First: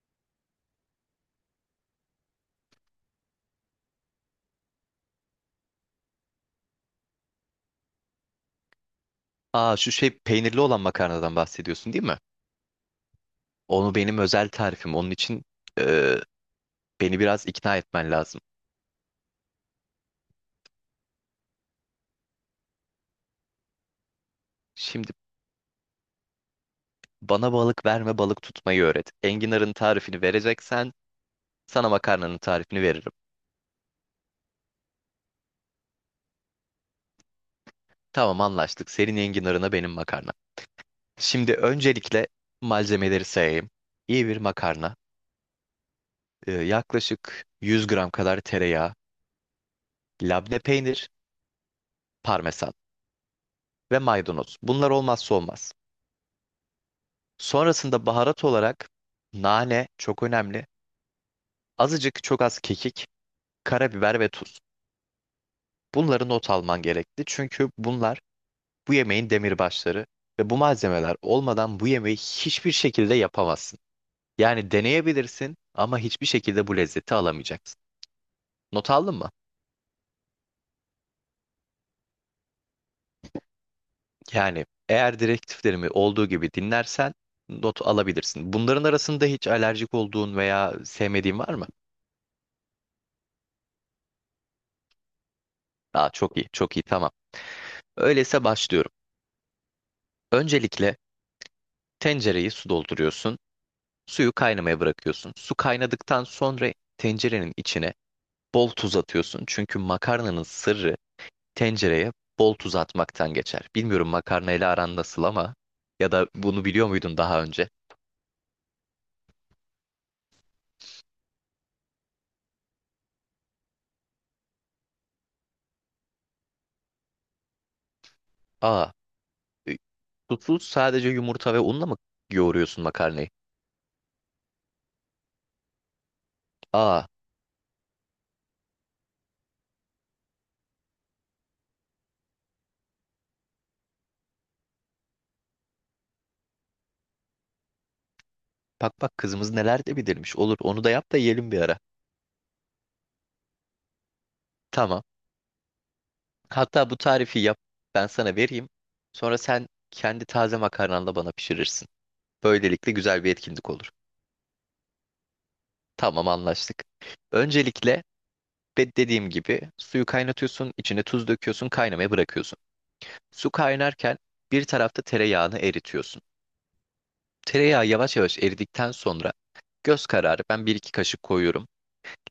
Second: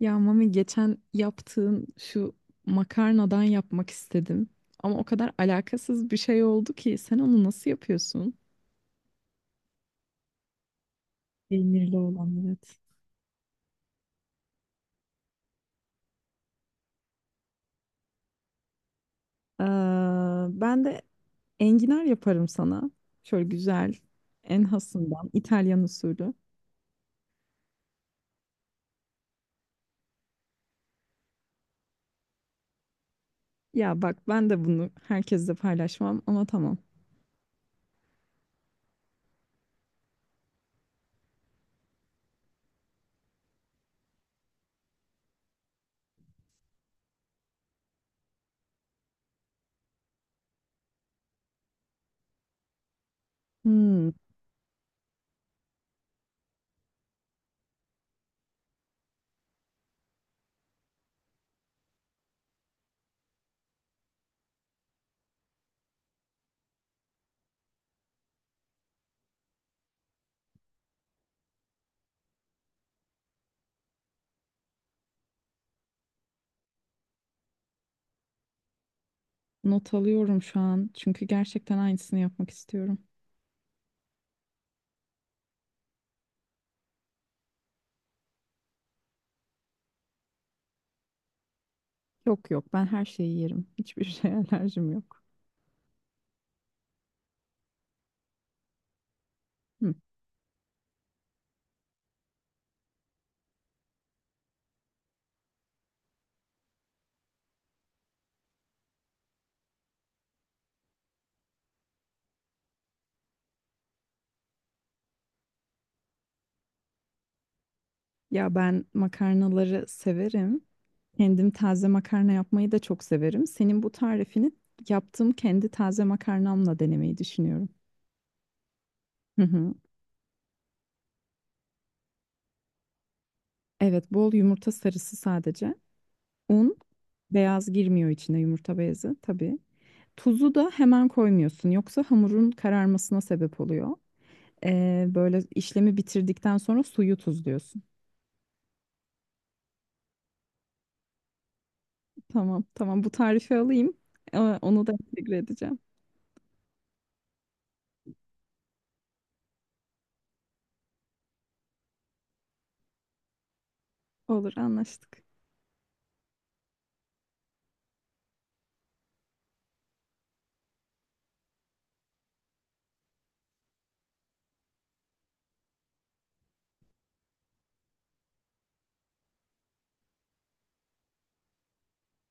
Ya Mami geçen yaptığın şu makarnadan yapmak istedim. Ama o kadar alakasız bir şey oldu ki sen onu nasıl yapıyorsun? Aa şu şey peynirli olan makarnadan bahsediyorsun Peynirli değil mi? olan evet. Onu benim özel tarifim. Onun için e, beni biraz ikna etmen lazım. Ee, Ben de enginar yaparım sana. Şöyle güzel, en Şimdi hasından, İtalyan usulü. bana balık verme balık tutmayı öğret. Enginar'ın tarifini vereceksen sana makarnanın tarifini veririm. Ya bak ben de bunu herkesle paylaşmam ama tamam. Tamam anlaştık. Senin enginarına benim makarna. Şimdi öncelikle malzemeleri sayayım. İyi bir makarna. Yaklaşık 100 gram kadar tereyağı, labne peynir, parmesan ve Hmm, maydanoz. Bunlar olmazsa olmaz. Sonrasında baharat olarak nane çok önemli. Azıcık çok az kekik, karabiber ve tuz. Bunları not alman gerekli. Çünkü bunlar bu yemeğin demirbaşları ve bu malzemeler olmadan bu yemeği hiçbir şekilde yapamazsın. Yani deneyebilirsin ama hiçbir şekilde bu lezzeti alamayacaksın. Not aldın mı? Not alıyorum şu an çünkü gerçekten aynısını yapmak istiyorum. Yani eğer direktiflerimi olduğu gibi dinlersen not alabilirsin. Bunların arasında hiç alerjik olduğun veya sevmediğin var mı? Yok yok ben her şeyi yerim. Hiçbir şeye alerjim yok. Aa, çok iyi, çok iyi, tamam. Öyleyse başlıyorum. Hı. Öncelikle tencereyi su dolduruyorsun. Suyu kaynamaya bırakıyorsun. Su kaynadıktan sonra tencerenin içine bol tuz atıyorsun. Çünkü makarnanın sırrı tencereye bol tuz atmaktan geçer. Bilmiyorum makarnayla aran nasıl ama ya da bunu biliyor muydun daha önce? Ya ben makarnaları severim. Kendim taze makarna yapmayı da çok severim. Senin bu tarifini yaptığım kendi taze makarnamla denemeyi düşünüyorum. Aa, Hı hı. E, susuz sadece yumurta ve unla mı yoğuruyorsun makarnayı? Evet, bol yumurta sarısı sadece. Un, Aa, beyaz girmiyor içine yumurta beyazı tabii. Tuzu da hemen koymuyorsun. Yoksa hamurun kararmasına sebep oluyor. Böyle işlemi bitirdikten sonra suyu tuzluyorsun. bak bak kızımız neler de bilirmiş. Olur onu da yap da yiyelim bir ara. Tamam, tamam bu tarifi alayım. Onu da Tamam. entegre edeceğim. Hatta bu tarifi yap ben sana vereyim. Sonra sen kendi taze makarnanla bana pişirirsin. Böylelikle güzel bir etkinlik olur. Olur, anlaştık. Tamam anlaştık. Öncelikle dediğim gibi suyu kaynatıyorsun, içine tuz döküyorsun, kaynamaya bırakıyorsun. Su kaynarken bir tarafta tereyağını eritiyorsun. Tereyağı yavaş yavaş eridikten sonra göz kararı ben bir iki kaşık koyuyorum.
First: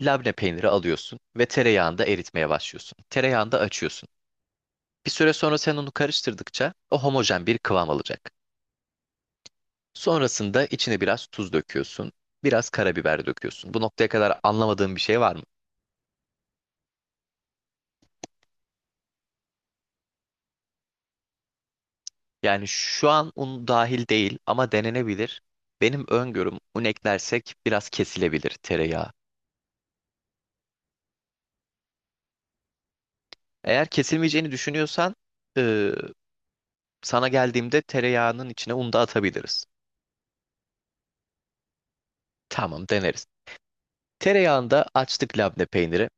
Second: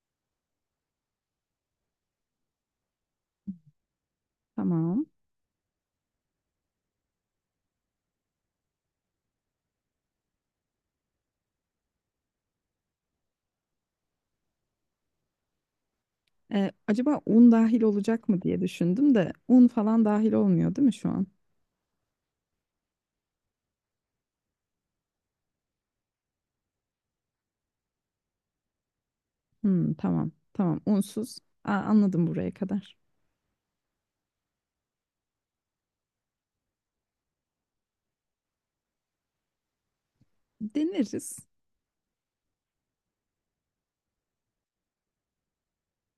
Labne peyniri alıyorsun ve tereyağında eritmeye başlıyorsun. Tereyağında açıyorsun. Tamam. Bir süre sonra sen onu karıştırdıkça o homojen bir kıvam alacak. Sonrasında içine biraz tuz döküyorsun, biraz karabiber döküyorsun. Bu noktaya kadar anlamadığın bir şey var mı? Acaba un dahil olacak mı diye düşündüm de un falan dahil olmuyor değil mi şu an? Yani şu an un dahil değil ama denenebilir. Benim öngörüm un eklersek biraz kesilebilir tereyağı. Hmm, tamam. Tamam. Unsuz. Aa, anladım buraya kadar. Eğer kesilmeyeceğini düşünüyorsan eee, sana geldiğimde tereyağının içine un da atabiliriz. Deneriz. Tamam deneriz. Tereyağında açtık labne peyniri.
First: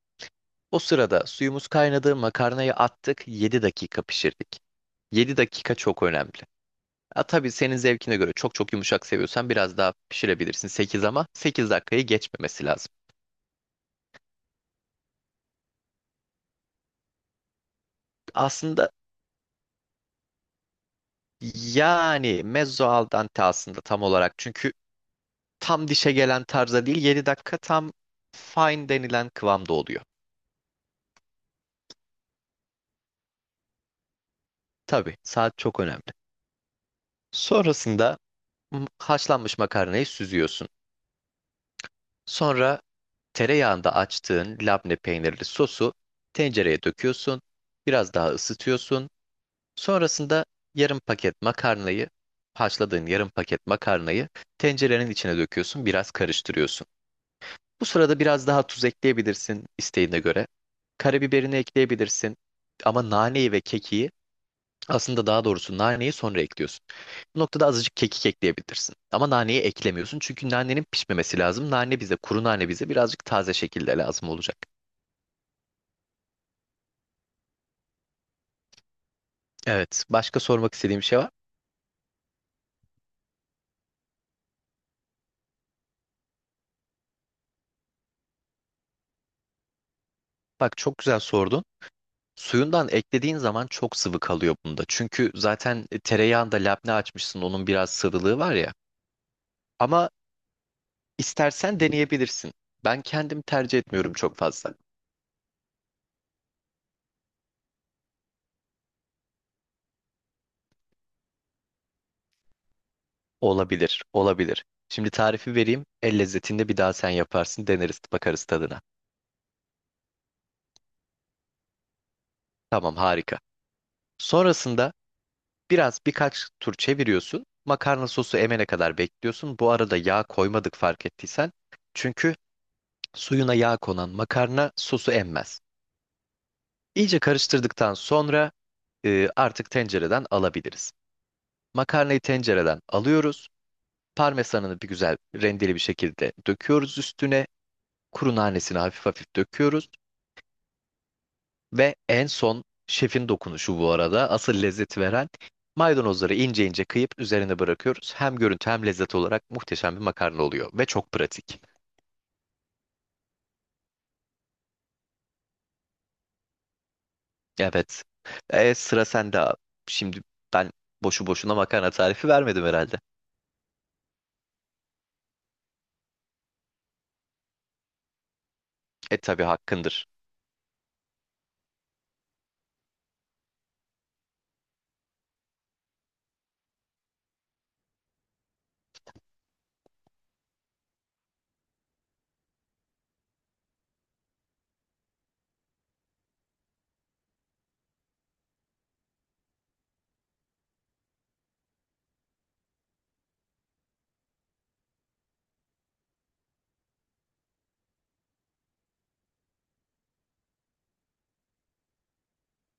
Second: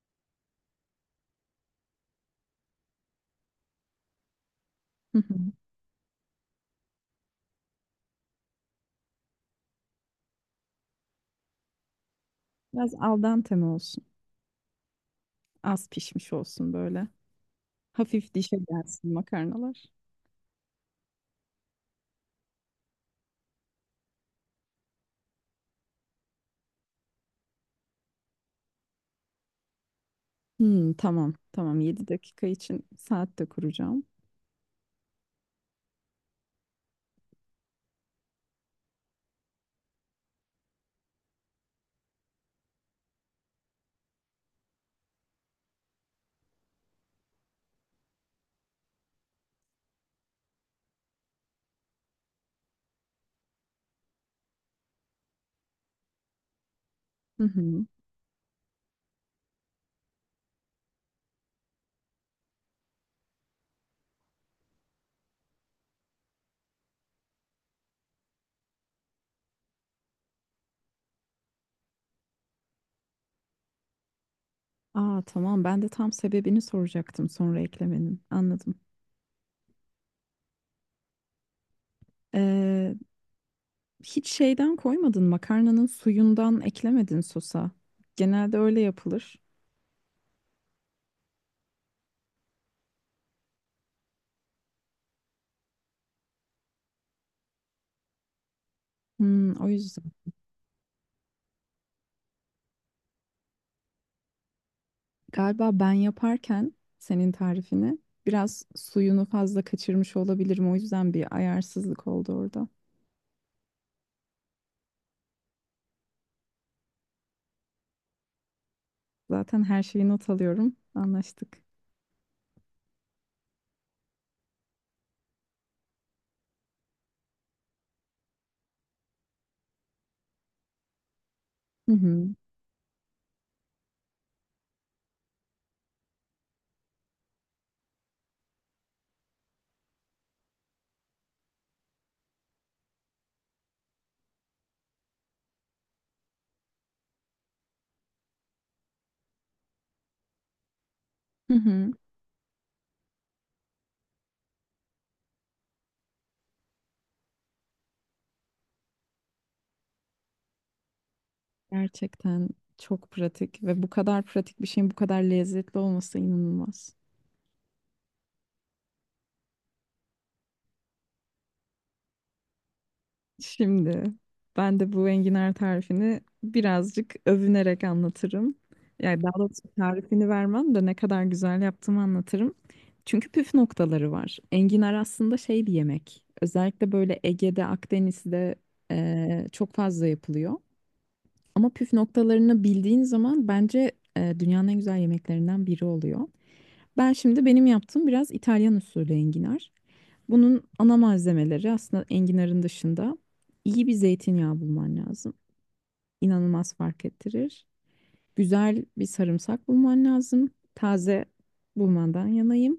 O sırada suyumuz kaynadı, makarnayı attık, 7 dakika pişirdik. Hı Yedi hı. dakika çok önemli. Ha, tabii senin zevkine göre çok çok yumuşak seviyorsan biraz daha pişirebilirsin 8 ama 8 dakikayı geçmemesi lazım. Biraz al dente mi olsun? Az pişmiş olsun böyle. Hafif dişe Aslında gelsin makarnalar. yani mezzo al dente aslında tam olarak çünkü tam dişe gelen tarza değil 7 dakika tam fine denilen kıvamda oluyor. Hmm, tamam tamam 7 dakika için saat de kuracağım. Tabii saat çok önemli. Sonrasında haşlanmış makarnayı süzüyorsun. Sonra tereyağında açtığın labne peynirli sosu tencereye döküyorsun. Biraz daha ısıtıyorsun. Sonrasında yarım paket makarnayı, haşladığın yarım paket makarnayı tencerenin içine döküyorsun. Biraz karıştırıyorsun. Hı Bu hı. sırada biraz daha tuz ekleyebilirsin isteğine göre. Karabiberini ekleyebilirsin. Ama naneyi ve kekiği aslında daha doğrusu naneyi sonra ekliyorsun. Bu noktada azıcık kekik ekleyebilirsin. Ama naneyi eklemiyorsun çünkü nanenin pişmemesi lazım. Nane bize, kuru nane bize birazcık taze şekilde lazım olacak. Aa, tamam ben de tam sebebini soracaktım sonra eklemenin anladım. Evet. Başka sormak istediğim bir şey var. Ee, Hiç şeyden koymadın makarnanın suyundan eklemedin sosa. Genelde öyle yapılır. Bak çok güzel sordun. Suyundan eklediğin zaman çok sıvı kalıyor bunda. Çünkü zaten tereyağında labne açmışsın. Onun biraz sıvılığı var ya. O yüzden Ama istersen deneyebilirsin. Ben kendim tercih etmiyorum çok fazla. galiba ben yaparken senin tarifini biraz suyunu fazla kaçırmış olabilirim. O yüzden bir ayarsızlık oldu orada. Olabilir, olabilir. Şimdi tarifi vereyim. El lezzetinde bir daha sen yaparsın. Deneriz, bakarız tadına. Zaten her şeyi not alıyorum. Anlaştık. Tamam, harika. Sonrasında biraz birkaç tur çeviriyorsun. Makarna sosu emene kadar bekliyorsun. Bu arada yağ koymadık fark ettiysen. Hı hı. Çünkü suyuna yağ konan makarna sosu emmez. İyice karıştırdıktan sonra artık tencereden alabiliriz. Makarnayı tencereden alıyoruz. Parmesanını bir güzel rendeli bir şekilde döküyoruz üstüne. Kuru nanesini hafif hafif döküyoruz. Hı hı. Ve en son şefin dokunuşu bu arada asıl lezzet veren maydanozları ince ince kıyıp üzerine bırakıyoruz. Hem görüntü hem lezzet olarak muhteşem bir makarna oluyor ve çok pratik. Gerçekten çok pratik ve bu kadar pratik bir şeyin bu kadar lezzetli olması inanılmaz. Evet. E, sıra sende abi. Şimdi ben boşu boşuna makarna tarifi vermedim herhalde. Şimdi ben de bu enginar tarifini birazcık övünerek anlatırım. E Yani daha tabii doğrusu hakkındır. tarifini vermem de ne kadar güzel yaptığımı anlatırım. Çünkü püf noktaları var. Enginar aslında şey bir yemek. Özellikle böyle Ege'de, Akdeniz'de çok fazla yapılıyor. Ama püf noktalarını bildiğin zaman bence dünyanın en güzel yemeklerinden biri oluyor. Ben şimdi benim yaptığım biraz İtalyan usulü enginar. Bunun ana malzemeleri aslında enginarın dışında iyi bir zeytinyağı bulman lazım. İnanılmaz fark ettirir. Güzel bir sarımsak bulman lazım. Taze bulmandan yanayım.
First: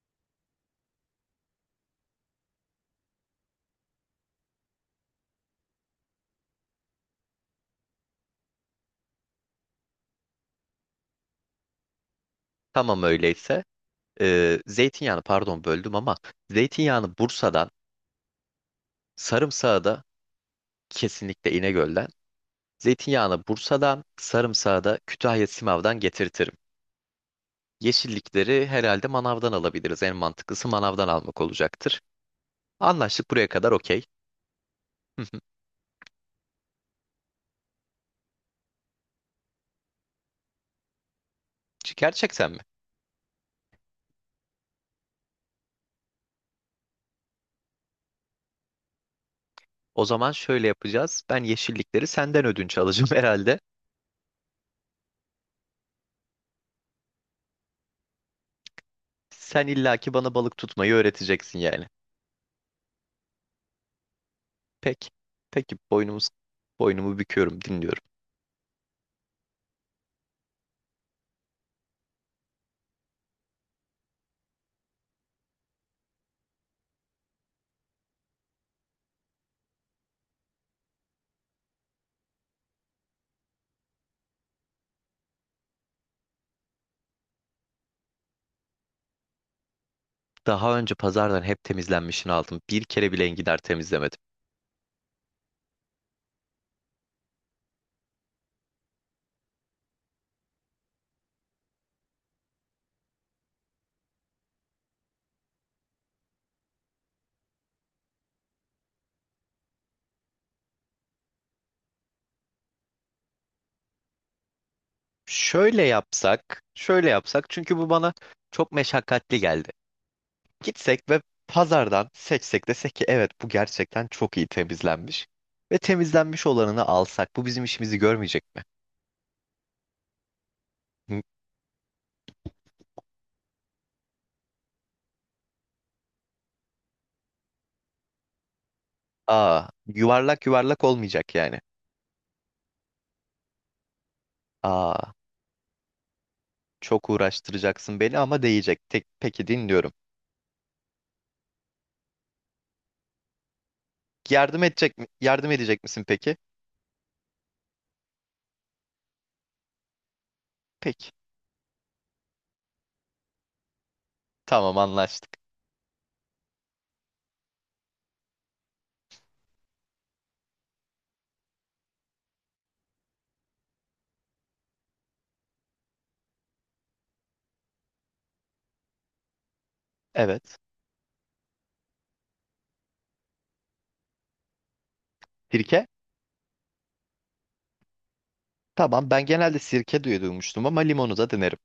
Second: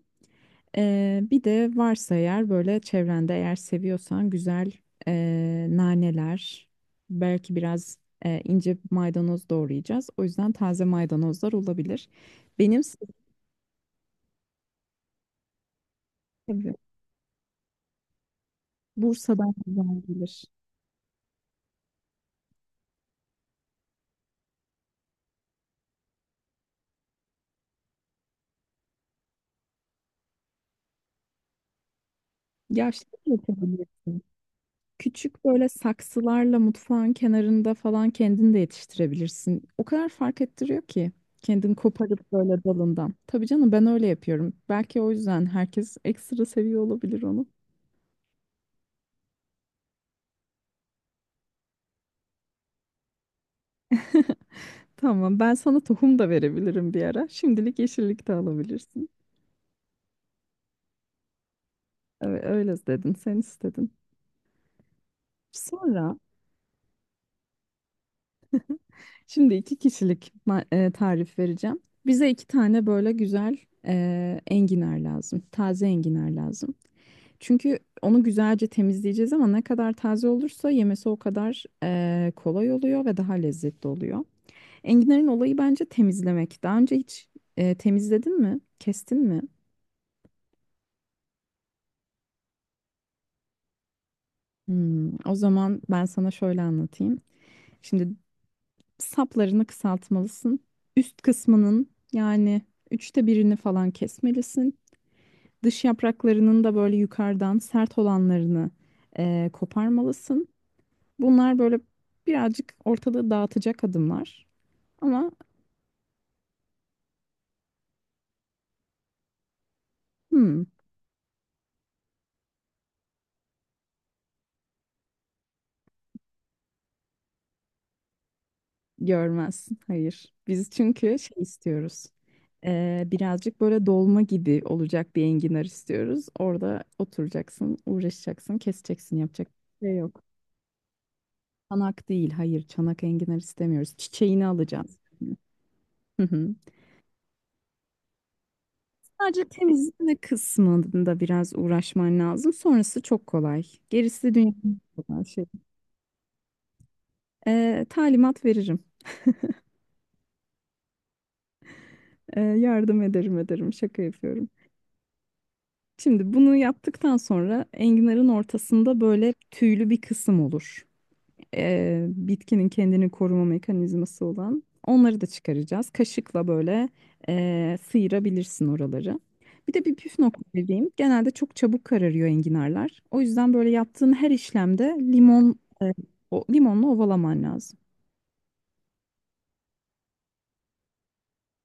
Bir de varsa eğer böyle çevrende eğer seviyorsan güzel naneler, belki biraz ince maydanoz doğrayacağız. O yüzden taze maydanozlar olabilir. Benim Tamam size- öyleyse. E, zeytinyağını pardon böldüm ama zeytinyağını Bursa'dan, Bursa'dan sarımsağı güzel da gelir. kesinlikle İnegöl'den. Zeytinyağını Bursa'dan, sarımsağı da Kütahya Simav'dan getirtirim. Yeşillikleri herhalde manavdan alabiliriz. En mantıklısı manavdan almak olacaktır. Ya şey de Anlaştık buraya kadar okey. yapabilirsin. Küçük böyle saksılarla mutfağın kenarında falan kendin de yetiştirebilirsin. O kadar fark ettiriyor ki. Kendin koparıp Gerçekten mi? böyle dalından. Tabii canım ben öyle yapıyorum. Belki o yüzden herkes ekstra seviyor olabilir onu. O zaman şöyle yapacağız. Ben yeşillikleri senden ödünç alacağım herhalde. Tamam ben sana tohum da verebilirim bir ara. Şimdilik yeşillik de alabilirsin. Sen illaki bana balık tutmayı öğreteceksin yani. Evet, öyle dedin sen istedin. Peki. Peki Sonra boynumu büküyorum, dinliyorum. şimdi iki kişilik tarif vereceğim. Bize iki tane böyle güzel enginar lazım. Taze enginar lazım. Çünkü onu güzelce temizleyeceğiz ama ne kadar taze olursa yemesi o kadar kolay oluyor ve daha lezzetli oluyor. Enginar'ın olayı bence temizlemek. Daha önce hiç temizledin mi? Kestin mi? Daha önce pazardan hep temizlenmişini aldım. Bir kere bile enginar temizlemedim. O zaman ben sana şöyle anlatayım. Şimdi saplarını kısaltmalısın. Üst kısmının yani üçte birini falan kesmelisin. Dış yapraklarının da böyle yukarıdan sert olanlarını koparmalısın. Bunlar böyle birazcık ortalığı dağıtacak adımlar. Ama Şöyle yapsak çünkü bu bana çok meşakkatli geldi. hmm, Gitsek ve pazardan seçsek desek ki evet bu gerçekten çok iyi temizlenmiş. Ve temizlenmiş olanını alsak bu bizim işimizi görmeyecek mi? görmezsin. Hayır. Biz çünkü Hı. şey istiyoruz. Birazcık böyle dolma gibi olacak bir enginar istiyoruz. Orada oturacaksın, uğraşacaksın, keseceksin, yapacak Aa, bir şey yok. yuvarlak yuvarlak olmayacak yani. Çanak değil, hayır, çanak enginar istemiyoruz. Çiçeğini alacağız. Aa, Hı hı. çok uğraştıracaksın beni ama değecek. Tek, Sadece peki dinliyorum. temizleme kısmında biraz uğraşman lazım. Sonrası çok kolay. Gerisi Yardım dünyanın edecek en mi? kolay şey. Yardım edecek misin peki? Talimat veririm. Peki. Yardım ederim ederim. Şaka yapıyorum. Tamam anlaştık. Şimdi bunu yaptıktan sonra enginarın ortasında böyle tüylü bir kısım olur. Bitkinin kendini koruma mekanizması olan. Onları da çıkaracağız. Kaşıkla böyle sıyırabilirsin oraları. Bir de bir püf nokta Evet. vereyim. Genelde çok çabuk kararıyor enginarlar. O yüzden böyle yaptığın her işlemde limon, Sirke? O, limonla ovalaman lazım. Tamam ben genelde sirke diye duymuştum ama limonu da denerim.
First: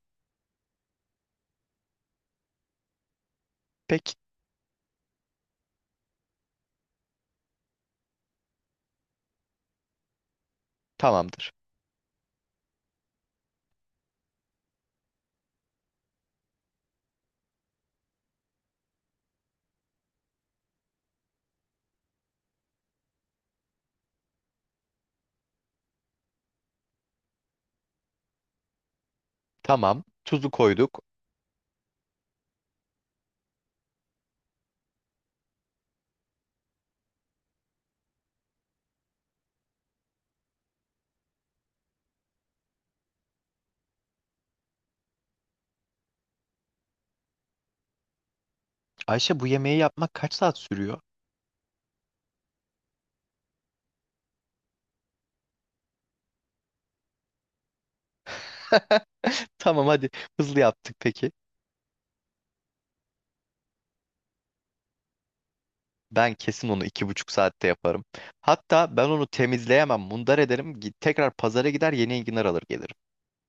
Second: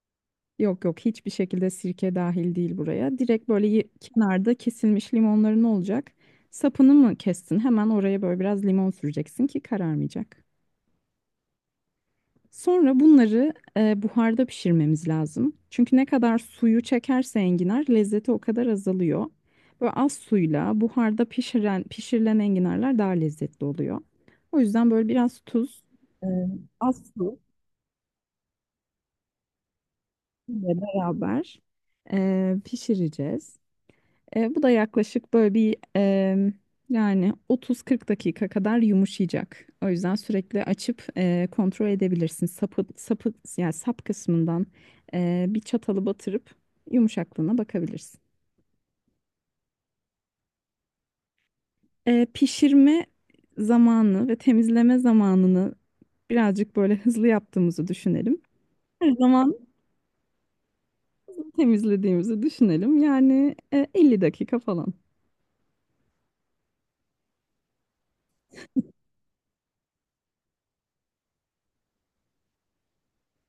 Yok yok hiçbir şekilde sirke dahil değil buraya. Direkt böyle Peki. kenarda kesilmiş limonların olacak. Sapını mı kestin? Hemen oraya böyle biraz limon süreceksin ki kararmayacak. Tamamdır. Sonra bunları buharda pişirmemiz lazım. Çünkü ne kadar suyu çekerse enginar lezzeti o kadar azalıyor. Böyle az suyla buharda pişiren, pişirilen enginarlar daha lezzetli oluyor. O yüzden böyle biraz tuz, e, az su Tamam. Tuzu ile koyduk. beraber pişireceğiz. Bu da yaklaşık böyle bir yani 30-40 dakika kadar yumuşayacak. O yüzden sürekli açıp kontrol edebilirsin. Sapı, sapı yani sap kısmından bir çatalı batırıp yumuşaklığına bakabilirsin. Ayşe bu yemeği yapmak kaç saat sürüyor? Pişirme zamanı ve temizleme zamanını birazcık böyle hızlı yaptığımızı düşünelim. Her zaman Tamam hadi hızlı yaptık peki. temizlediğimizi düşünelim. Yani 50 dakika falan. Ben kesin onu 2,5 saatte yaparım. Hatta ben onu temizleyemem, mundar ederim. Git, tekrar pazara gider yeni enginar alır gelirim.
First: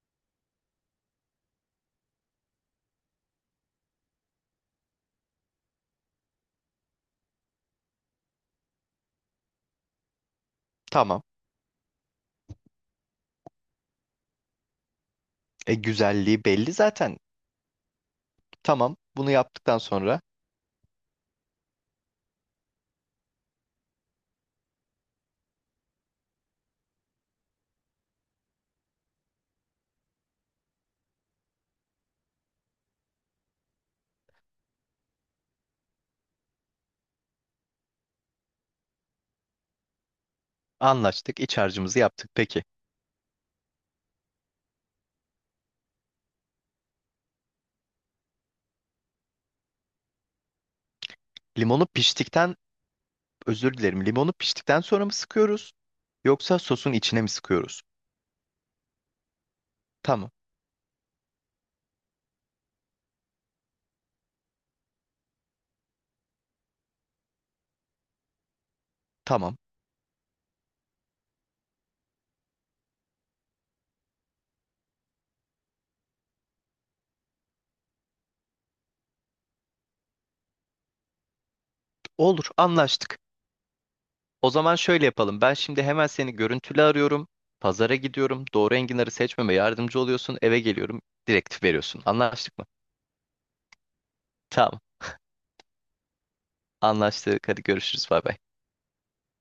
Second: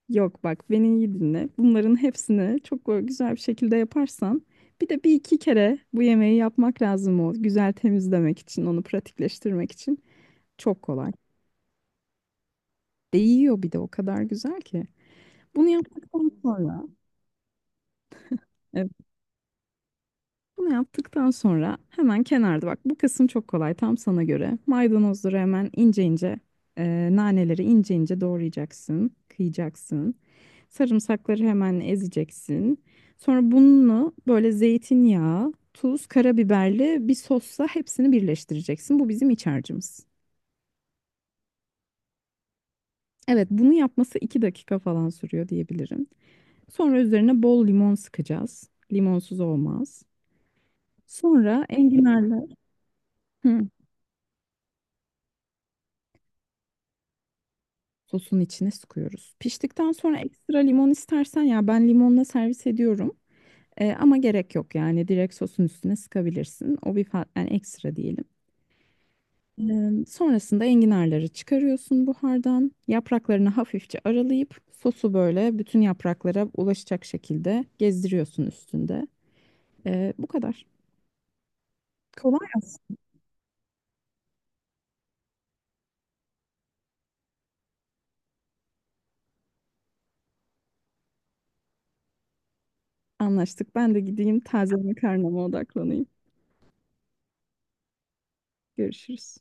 Yok bak beni iyi dinle. Bunların hepsini çok böyle güzel bir şekilde yaparsan bir de bir iki kere bu yemeği yapmak lazım o güzel temizlemek için, onu pratikleştirmek için. Çok kolay. Tamam. Değiyor bir de o kadar güzel ki. Bunu E yaptıktan güzelliği belli sonra zaten. Tamam, bunu yaptıktan sonra Bunu yaptıktan sonra hemen kenarda bak bu kısım çok kolay tam sana göre. Maydanozları hemen ince ince naneleri ince ince doğrayacaksın, kıyacaksın. Sarımsakları hemen ezeceksin. Sonra bunu böyle zeytinyağı, tuz, karabiberli bir sosla hepsini birleştireceksin. Bu bizim iç harcımız. anlaştık, iç harcımızı yaptık. Peki, Evet bunu yapması 2 dakika falan sürüyor diyebilirim. Sonra üzerine bol limon sıkacağız. Limonsuz olmaz. Sonra limonu enginarla... piştikten, Hı. özür dilerim, limonu piştikten sonra mı sıkıyoruz? Yoksa sosun içine mi sıkıyoruz? Sosun içine sıkıyoruz. Piştikten sonra Tamam, ekstra limon istersen ya ben limonla servis ediyorum. Ama gerek yok yani direkt sosun üstüne sıkabilirsin. O bir yani ekstra diyelim. tamam. Sonrasında enginarları çıkarıyorsun buhardan. Yapraklarını hafifçe aralayıp sosu böyle bütün yapraklara ulaşacak şekilde gezdiriyorsun üstünde. Bu kadar. Kolay Olur, aslında. anlaştık. O zaman şöyle yapalım. Ben şimdi hemen seni görüntülü arıyorum. Pazara gidiyorum. Doğru enginarı seçmeme yardımcı oluyorsun. Eve geliyorum. Direktif veriyorsun. Anlaştık mı? Anlaştık. Ben de gideyim taze Tamam, makarnama odaklanayım. anlaştık. Hadi görüşürüz. Bay bay. Görüşürüz.